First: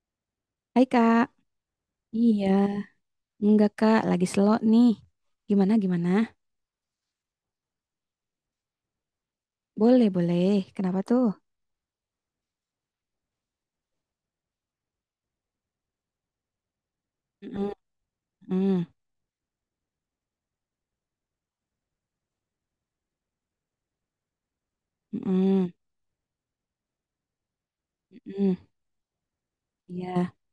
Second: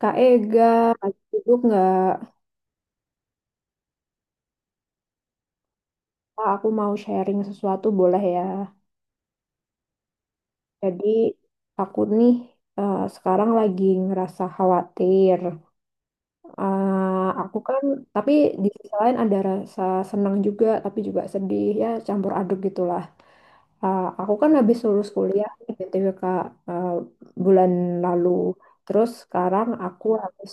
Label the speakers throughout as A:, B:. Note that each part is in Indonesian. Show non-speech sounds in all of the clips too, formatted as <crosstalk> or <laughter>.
A: Kak Ega,
B: Hai
A: lagi
B: Kak.
A: sibuk nggak?
B: Iya, enggak Kak, lagi slow nih. Gimana gimana?
A: Kak, aku mau sharing sesuatu, boleh ya?
B: Boleh boleh. Kenapa
A: Jadi,
B: tuh?
A: aku nih sekarang lagi ngerasa khawatir. Eh, aku
B: Mm-mm,
A: kan, tapi di
B: mm,
A: sisi lain ada rasa senang juga, tapi juga sedih, ya campur aduk gitulah. Aku kan habis lulus kuliah, nih,
B: mm-mm,
A: BTW Kak, eh, bulan lalu.
B: mm-mm.
A: Terus sekarang aku
B: Iya,
A: harus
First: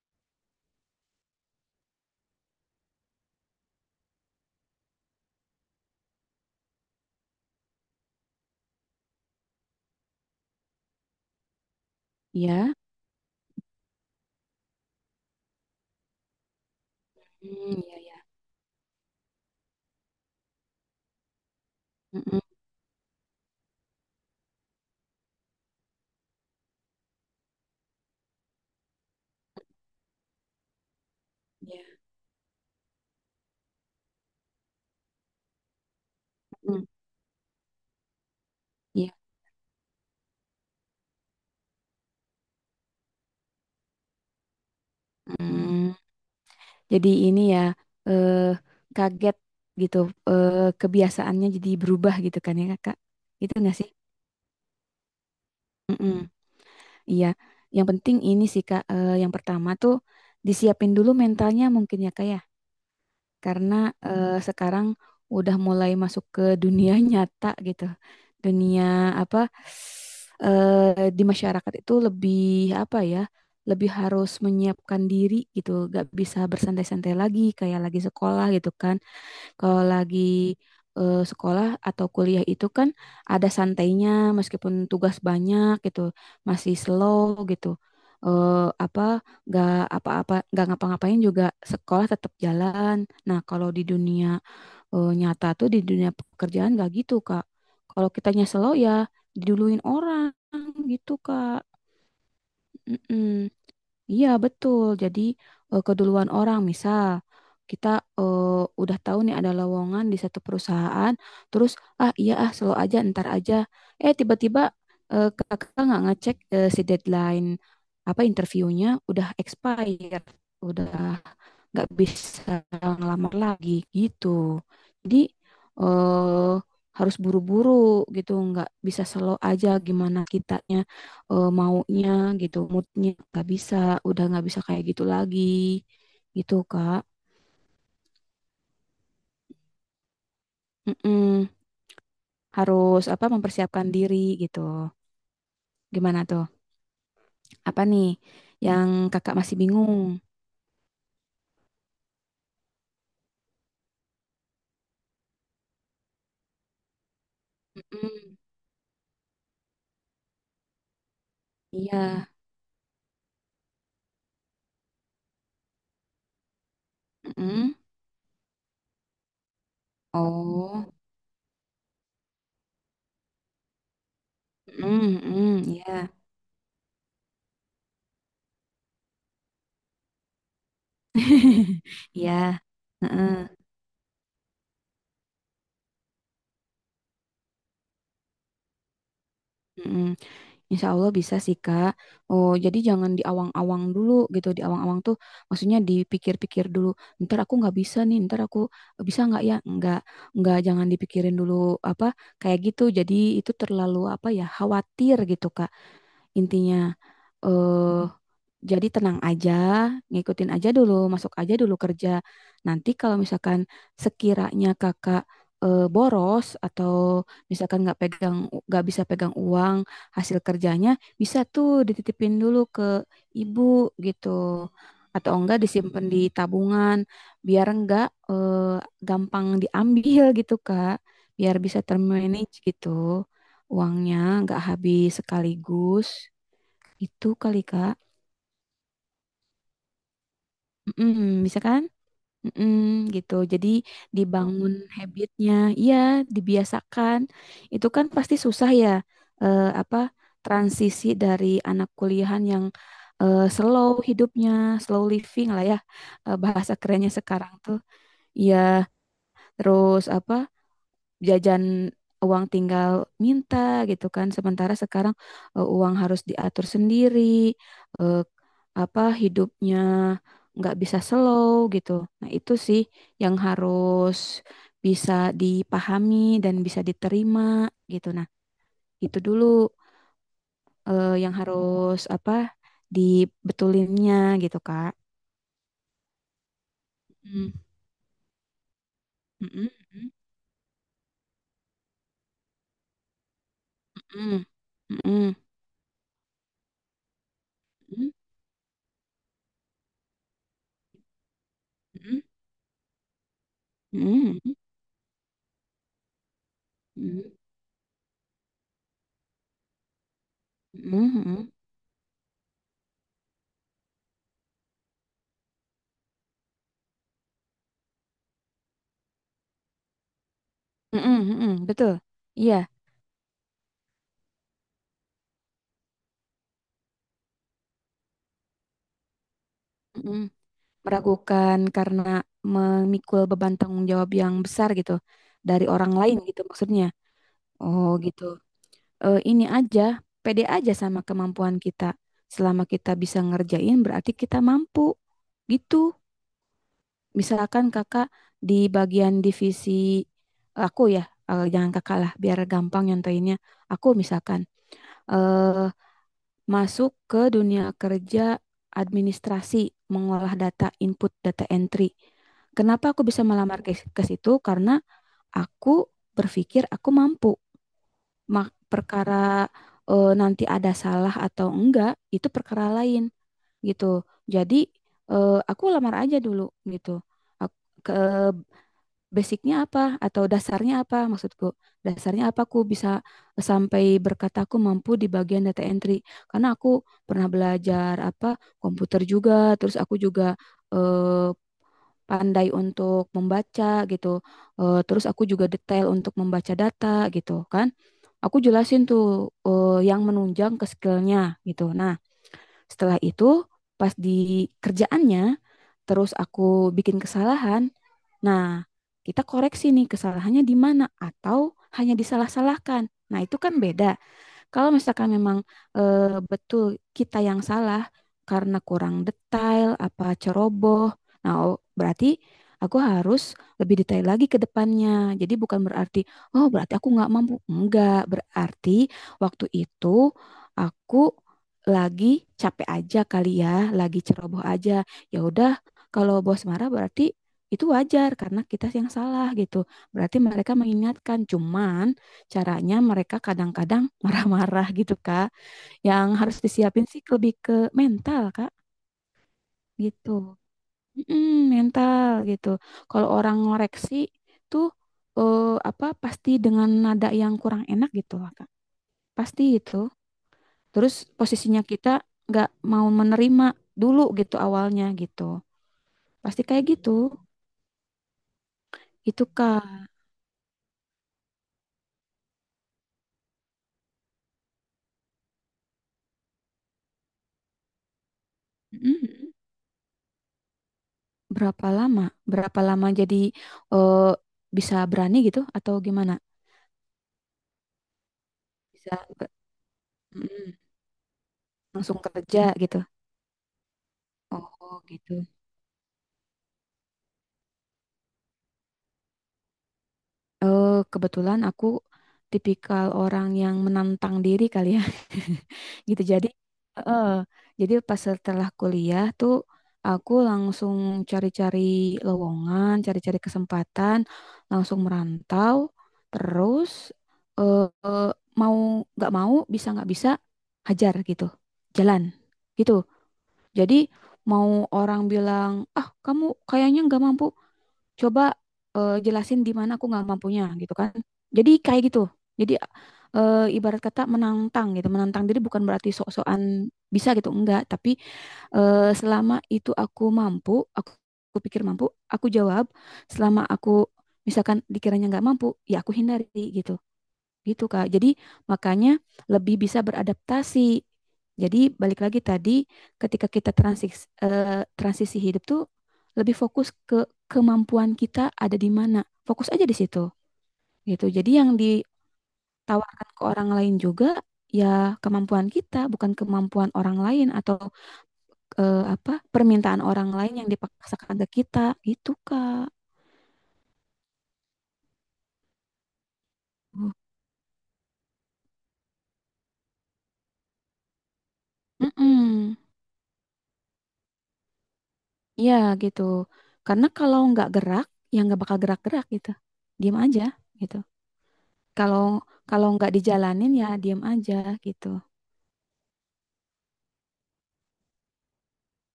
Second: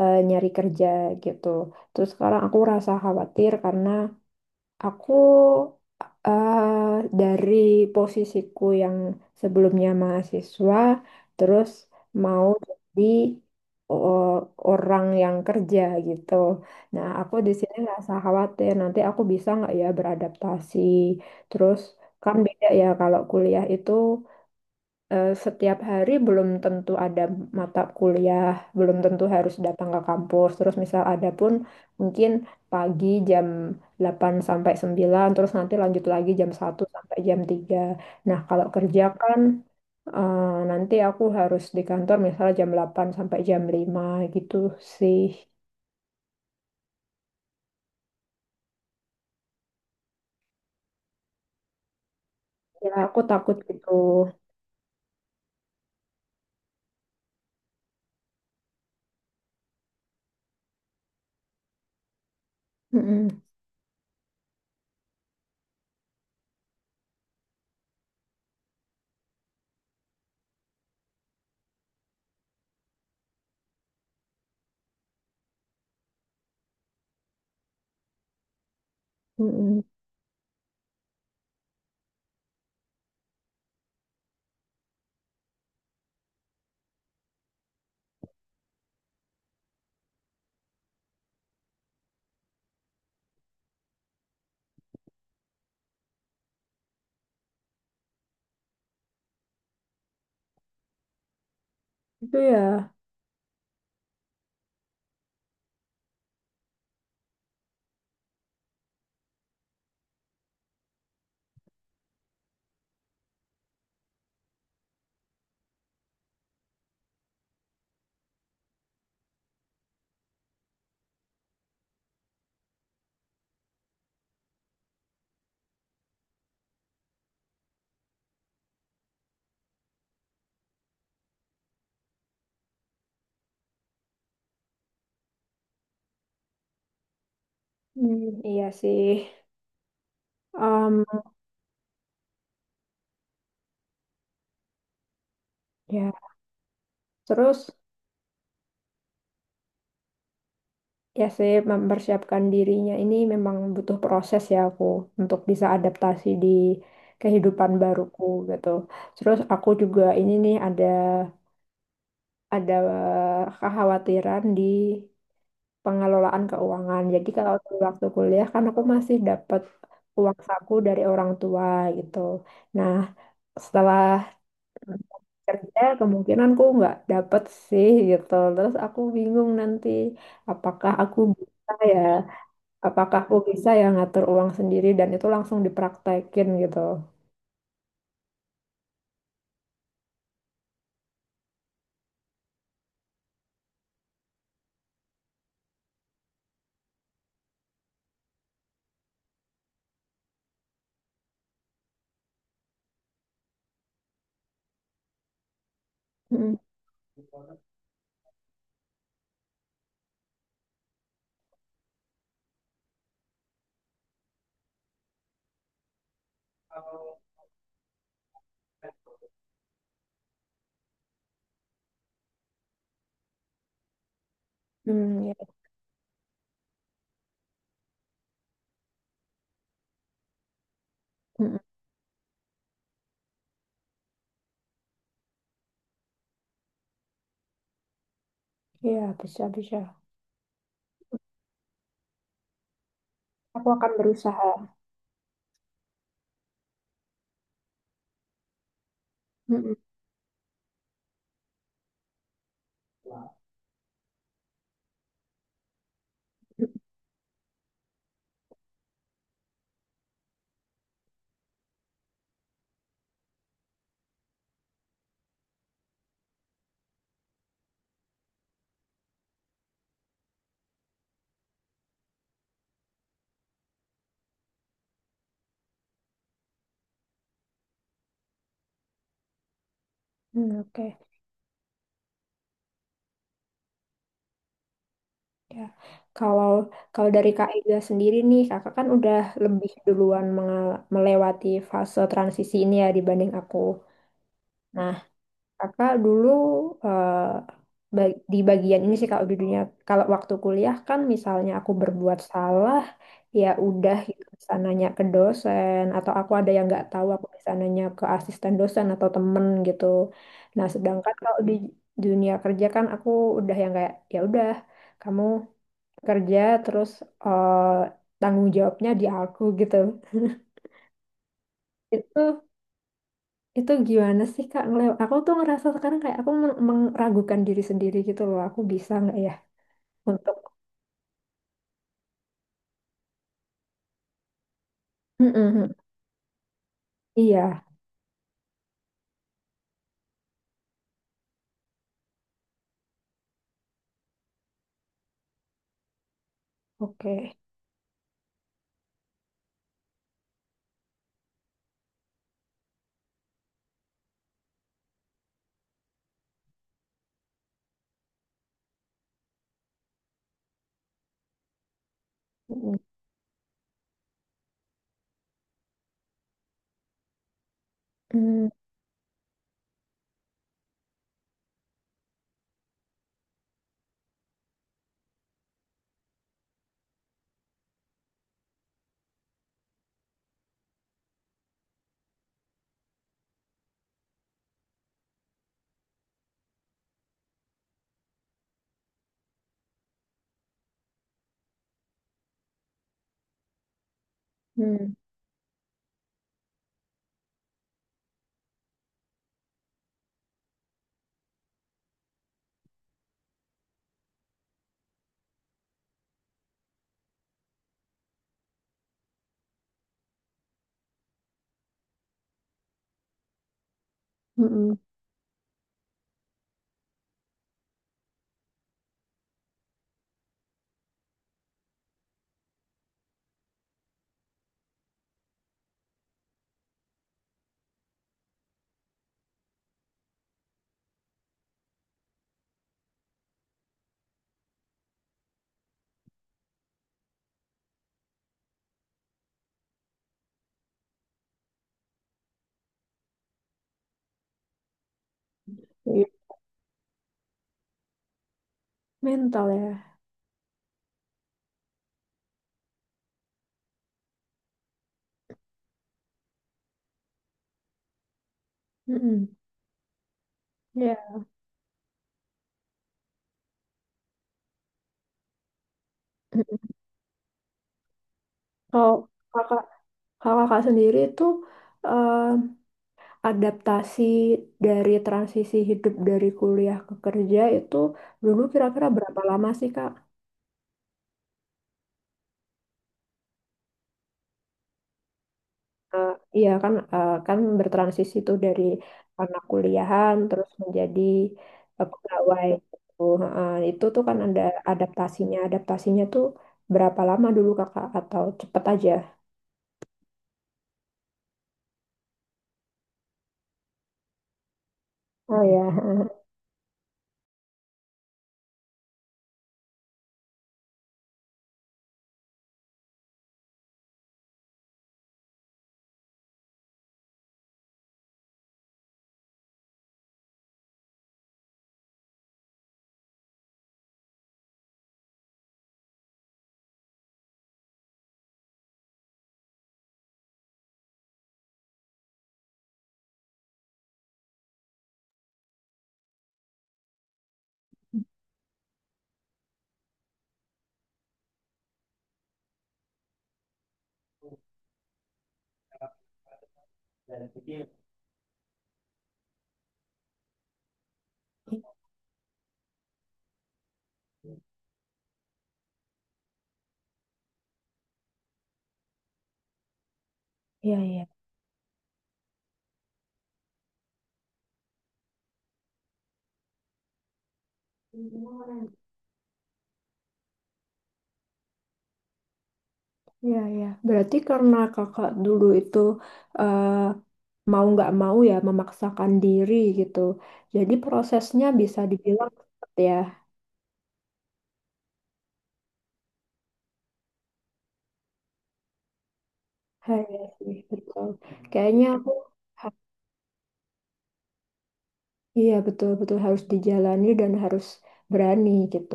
A: nyari kerja gitu. Terus sekarang aku rasa khawatir karena Aku dari posisiku yang sebelumnya mahasiswa, terus mau
B: iya,
A: jadi o- orang yang kerja gitu. Nah, aku di sini
B: mm, iya,
A: ngerasa
B: iya,
A: khawatir nanti aku bisa nggak ya beradaptasi. Terus kan
B: mm-mm,
A: beda ya kalau kuliah itu setiap hari belum tentu ada mata kuliah, belum tentu harus datang ke kampus. Terus misal ada pun
B: iya,
A: mungkin pagi jam 8 sampai sembilan, terus nanti lanjut lagi jam satu
B: mm,
A: sampai jam tiga. Nah, kalau kerja
B: iya,
A: kan eh, nanti aku harus di kantor misalnya jam 8 sampai jam lima gitu sih.
B: mm. Jadi ini ya, eh, kaget gitu, kebiasaannya jadi berubah gitu kan ya
A: Ya,
B: Kak?
A: aku
B: Itu
A: takut
B: enggak sih?
A: gitu.
B: Mm-mm. Iya. Yang penting ini sih Kak, yang pertama tuh disiapin dulu mentalnya mungkin ya Kak ya.
A: Mm-mm,
B: Karena sekarang udah mulai masuk ke dunia <laughs> nyata gitu. Dunia apa, di masyarakat itu lebih apa ya? Lebih harus menyiapkan diri gitu, gak bisa bersantai-santai lagi kayak lagi sekolah gitu kan. Kalau
A: mm-mm.
B: lagi sekolah atau kuliah itu kan ada santainya meskipun tugas banyak gitu, masih slow gitu. Eh, apa nggak apa-apa nggak ngapa-ngapain juga sekolah tetap jalan. Nah, kalau di dunia nyata tuh di dunia pekerjaan nggak gitu, Kak. Kalau kitanya slow ya diduluin orang gitu, Kak.
A: Itu ya.
B: Mm-mm. Iya, betul. Jadi keduluan orang, misal kita eh, udah tahu nih ada lowongan di satu perusahaan, terus ah iya ah slow aja, ntar aja. Eh tiba-tiba kakak nggak ngecek si deadline apa interviewnya udah expire, udah nggak bisa ngelamar lagi gitu. Jadi eh, harus buru-buru gitu, nggak bisa slow aja gimana kitanya maunya gitu, moodnya nggak bisa, udah nggak bisa kayak gitu lagi gitu Kak.
A: Hmm, iya sih. Em,
B: Mm-mm. Harus apa mempersiapkan diri gitu.
A: ya,
B: Gimana tuh?
A: terus
B: Apa nih yang kakak masih bingung?
A: ya sih, mempersiapkan dirinya ini memang butuh proses ya, aku untuk bisa adaptasi di kehidupan baruku
B: Mm-mm.
A: gitu. Terus aku juga ini nih ada
B: Iya.
A: ada kekhawatiran di pengelolaan keuangan. Jadi kalau
B: Mm-mm.
A: dulu waktu kuliah kan aku masih dapat uang saku
B: Oh.
A: dari orang tua gitu. Nah, setelah
B: Mm-mm. Mm-mm.
A: kerja
B: Iya.
A: kemungkinan kemungkinanku nggak dapet sih gitu. Terus aku bingung nanti apakah aku bisa
B: <laughs>
A: ya
B: Iya.
A: apakah aku
B: Heeh.
A: bisa ya ngatur uang sendiri dan itu langsung dipraktekin gitu.
B: Mm, Insya Allah bisa sih Kak. Oh, jadi jangan diawang awang dulu gitu. Diawang awang tuh maksudnya dipikir-pikir dulu. Ntar aku nggak bisa nih, ntar aku bisa nggak ya? Nggak jangan dipikirin dulu apa kayak gitu. Jadi itu terlalu apa ya khawatir gitu Kak.
A: Mm,
B: Intinya eh jadi tenang aja, ngikutin aja dulu, masuk aja dulu kerja. Nanti kalau misalkan sekiranya kakak boros atau misalkan nggak pegang, nggak bisa pegang uang hasil kerjanya, bisa tuh dititipin dulu ke ibu gitu,
A: hmm,
B: atau
A: ya.
B: enggak disimpan di tabungan, biar enggak eh, gampang diambil gitu Kak,
A: Mm,
B: biar bisa termanage gitu uangnya, nggak habis sekaligus. Itu kali Kak.
A: iya, bisa, bisa.
B: Mm-mm, bisa kan? Mm-mm, gitu.
A: Aku
B: Jadi
A: akan berusaha.
B: dibangun habitnya, iya dibiasakan. Itu kan pasti susah ya,
A: Mm, mm,
B: apa transisi dari anak kuliahan yang slow hidupnya, slow living lah ya, bahasa kerennya sekarang tuh. Iya, terus apa? Jajan uang tinggal minta gitu kan. Sementara sekarang uang harus diatur sendiri, eh, apa hidupnya nggak bisa slow gitu. Nah, itu sih yang harus bisa dipahami dan bisa diterima gitu. Nah, itu dulu
A: mm, mm, oke,
B: yang harus apa dibetulinnya gitu, Kak.
A: ya. Kalau kalau dari Kak
B: Mm,
A: Ega sendiri nih, Kakak kan udah
B: mm,
A: lebih
B: mm,
A: duluan melewati fase transisi ini ya dibanding aku.
B: mm,
A: Nah,
B: mm,
A: Kakak dulu eh,
B: mm,
A: di bagian ini sih kalau di dunia, kalau waktu kuliah kan misalnya aku berbuat salah, ya udah
B: mm,
A: gitu
B: mm, mm, mm,
A: bisa nanya ke dosen, atau aku ada yang nggak tahu aku
B: mm,
A: bisa nanya ke asisten dosen atau temen gitu. Nah
B: mm,
A: sedangkan
B: mm,
A: kalau
B: mm.
A: di dunia kerja kan aku udah yang kayak ya udah, kamu kerja terus eh, tanggung jawabnya di aku gitu. <laughs>
B: Mm-mm, mm-mm, betul.
A: Itu
B: Iya,
A: itu gimana sih Kak? Ngelew aku tuh ngerasa sekarang kayak aku meragukan diri sendiri gitu loh. Aku bisa nggak ya
B: mm-mm.
A: untuk
B: Meragukan karena memikul beban tanggung jawab yang besar gitu dari
A: mm-mm.
B: orang lain gitu maksudnya.
A: Iya,
B: Oh gitu. Eh, ini aja, pede aja sama kemampuan kita. Selama kita bisa ngerjain berarti kita mampu. Gitu.
A: oke.
B: Misalkan kakak di bagian divisi aku ya, jangan kakak lah biar gampang nyontoinnya. Aku misalkan eh masuk ke dunia kerja administrasi, mengolah data input, data entry.
A: Mm-mm.
B: Kenapa aku bisa melamar ke situ? Karena aku berpikir aku mampu. Mak perkara nanti ada salah atau enggak, itu perkara lain gitu. Jadi aku lamar aja dulu gitu. Aku, ke, basicnya apa atau dasarnya apa maksudku? Dasarnya apa aku bisa sampai berkata aku mampu di bagian data entry? Karena aku pernah belajar apa komputer juga, terus aku juga eh, pandai untuk membaca gitu. Eh,
A: Mm-mm.
B: terus aku juga detail untuk membaca data gitu kan. Aku jelasin tuh yang menunjang ke skillnya gitu. Nah, setelah itu pas di kerjaannya terus aku bikin kesalahan. Nah, kita koreksi nih kesalahannya di mana atau hanya disalah-salahkan. Nah, itu kan beda. Kalau
A: Mm-mm.
B: misalkan memang eh, betul kita yang salah karena kurang detail, apa ceroboh, nah oh, berarti aku harus lebih detail lagi ke depannya. Jadi bukan berarti, oh berarti aku nggak mampu. Enggak, berarti waktu itu aku lagi capek aja kali ya, lagi ceroboh aja. Ya udah, kalau bos marah berarti itu wajar karena kita yang salah gitu. Berarti mereka mengingatkan, cuman caranya mereka kadang-kadang <laughs> marah-marah gitu, Kak.
A: Iya.
B: Yang harus disiapin sih lebih ke mental, Kak,
A: Mental ya.
B: gitu. Mm, mental gitu. Kalau orang ngoreksi tuh eh, apa pasti dengan nada yang kurang enak gitu lah, Kak.
A: Mm-mm.
B: Pasti itu. Terus
A: Iya.
B: posisinya kita nggak mau menerima dulu gitu awalnya gitu. Pasti kayak
A: Mm-mm.
B: gitu.
A: Kalau
B: Itu,
A: kakak,
B: Kak.
A: kalau kakak sendiri itu eh, adaptasi dari transisi hidup dari kuliah ke kerja itu dulu kira-kira berapa
B: Mm,
A: lama sih Kak?
B: berapa lama? Berapa lama jadi eh, bisa berani gitu atau
A: Eh,
B: gimana?
A: iya kan, kan bertransisi tuh dari
B: Bisa
A: anak kuliahan terus
B: mm-mm
A: menjadi
B: langsung kerja
A: pegawai
B: gitu.
A: gitu. Heeh, itu tuh kan ada
B: Oh gitu.
A: adaptasinya. Adaptasinya tuh berapa lama dulu Kakak atau cepet aja?
B: Eh kebetulan aku tipikal orang yang menantang diri kali ya.
A: Oh ya.
B: <laughs> Gitu.
A: <laughs>
B: Jadi eh jadi pas setelah kuliah tuh aku langsung cari-cari lowongan, cari-cari kesempatan, langsung merantau terus eh eh, mau nggak mau bisa nggak bisa hajar gitu. Jalan gitu. Jadi mau orang bilang, "Ah, kamu kayaknya nggak mampu coba jelasin di mana aku nggak mampunya gitu kan jadi kayak gitu jadi ibarat kata menantang gitu menantang diri bukan berarti sok-sokan bisa gitu enggak tapi selama itu aku mampu aku, aku pikir mampu aku jawab selama aku misalkan dikiranya nggak mampu ya aku hindari gitu gitu Kak. Jadi makanya lebih bisa beradaptasi. Jadi balik lagi tadi ketika kita transisi, transisi hidup tuh lebih fokus ke kemampuan kita ada di mana. Fokus aja di situ
A: Iya, iya.
B: gitu. Jadi yang ditawarkan ke orang lain juga ya kemampuan kita bukan kemampuan orang lain atau apa permintaan orang lain yang dipaksakan ke kita gitu Kak.
A: Iya, iya. Berarti karena kakak dulu itu eh, mau nggak mau ya memaksakan diri gitu. Jadi prosesnya bisa dibilang
B: Mm-mm.
A: cepet ya.
B: Iya gitu. Karena kalau nggak gerak, ya nggak bakal gerak-gerak gitu. Diam
A: Iya
B: aja
A: sih,
B: gitu.
A: betul. Kayaknya
B: Kalau
A: aku
B: kalau nggak dijalanin ya diam aja gitu.
A: iya betul-betul harus dijalani dan harus berani gitu.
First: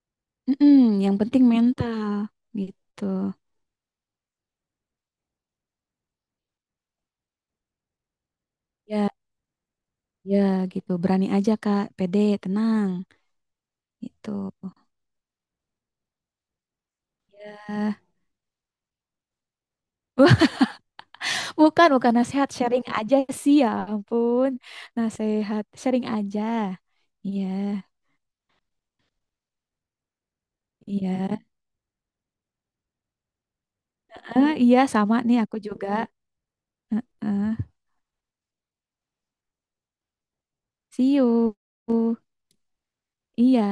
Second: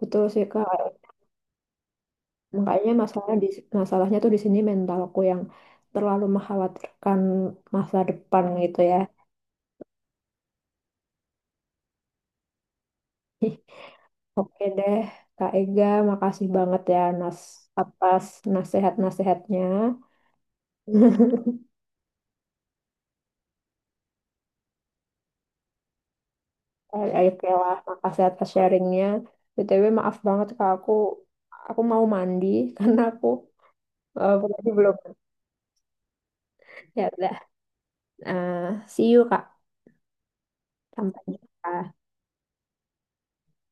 A: Betul sih Kak.
B: Mm-mm, yang penting mental
A: Makanya
B: gitu.
A: masalahnya tuh di sini mentalku yang terlalu mengkhawatirkan masa depan gitu ya.
B: Ya, ya gitu. Berani aja Kak, pede, tenang
A: <laughs>
B: gitu.
A: Oke deh, Kak Ega, makasih banget ya,
B: Ya.
A: atas nasihat-nasihatnya.
B: Wah,
A: <laughs>
B: bukan bukan nasihat, sharing aja sih ya ampun. Nasihat, sharing aja.
A: Eh,
B: Iya,
A: oke lah, makasih atas sharingnya. BTW maaf banget Kak,
B: iya.
A: aku mau mandi <laughs> karena aku eh,
B: Eh,
A: belum
B: iya
A: belum
B: sama nih aku juga. Eh,
A: ya udah.
B: eh.
A: Eh, see you Kak.
B: See
A: Sampai
B: you.
A: jumpa.
B: Iya,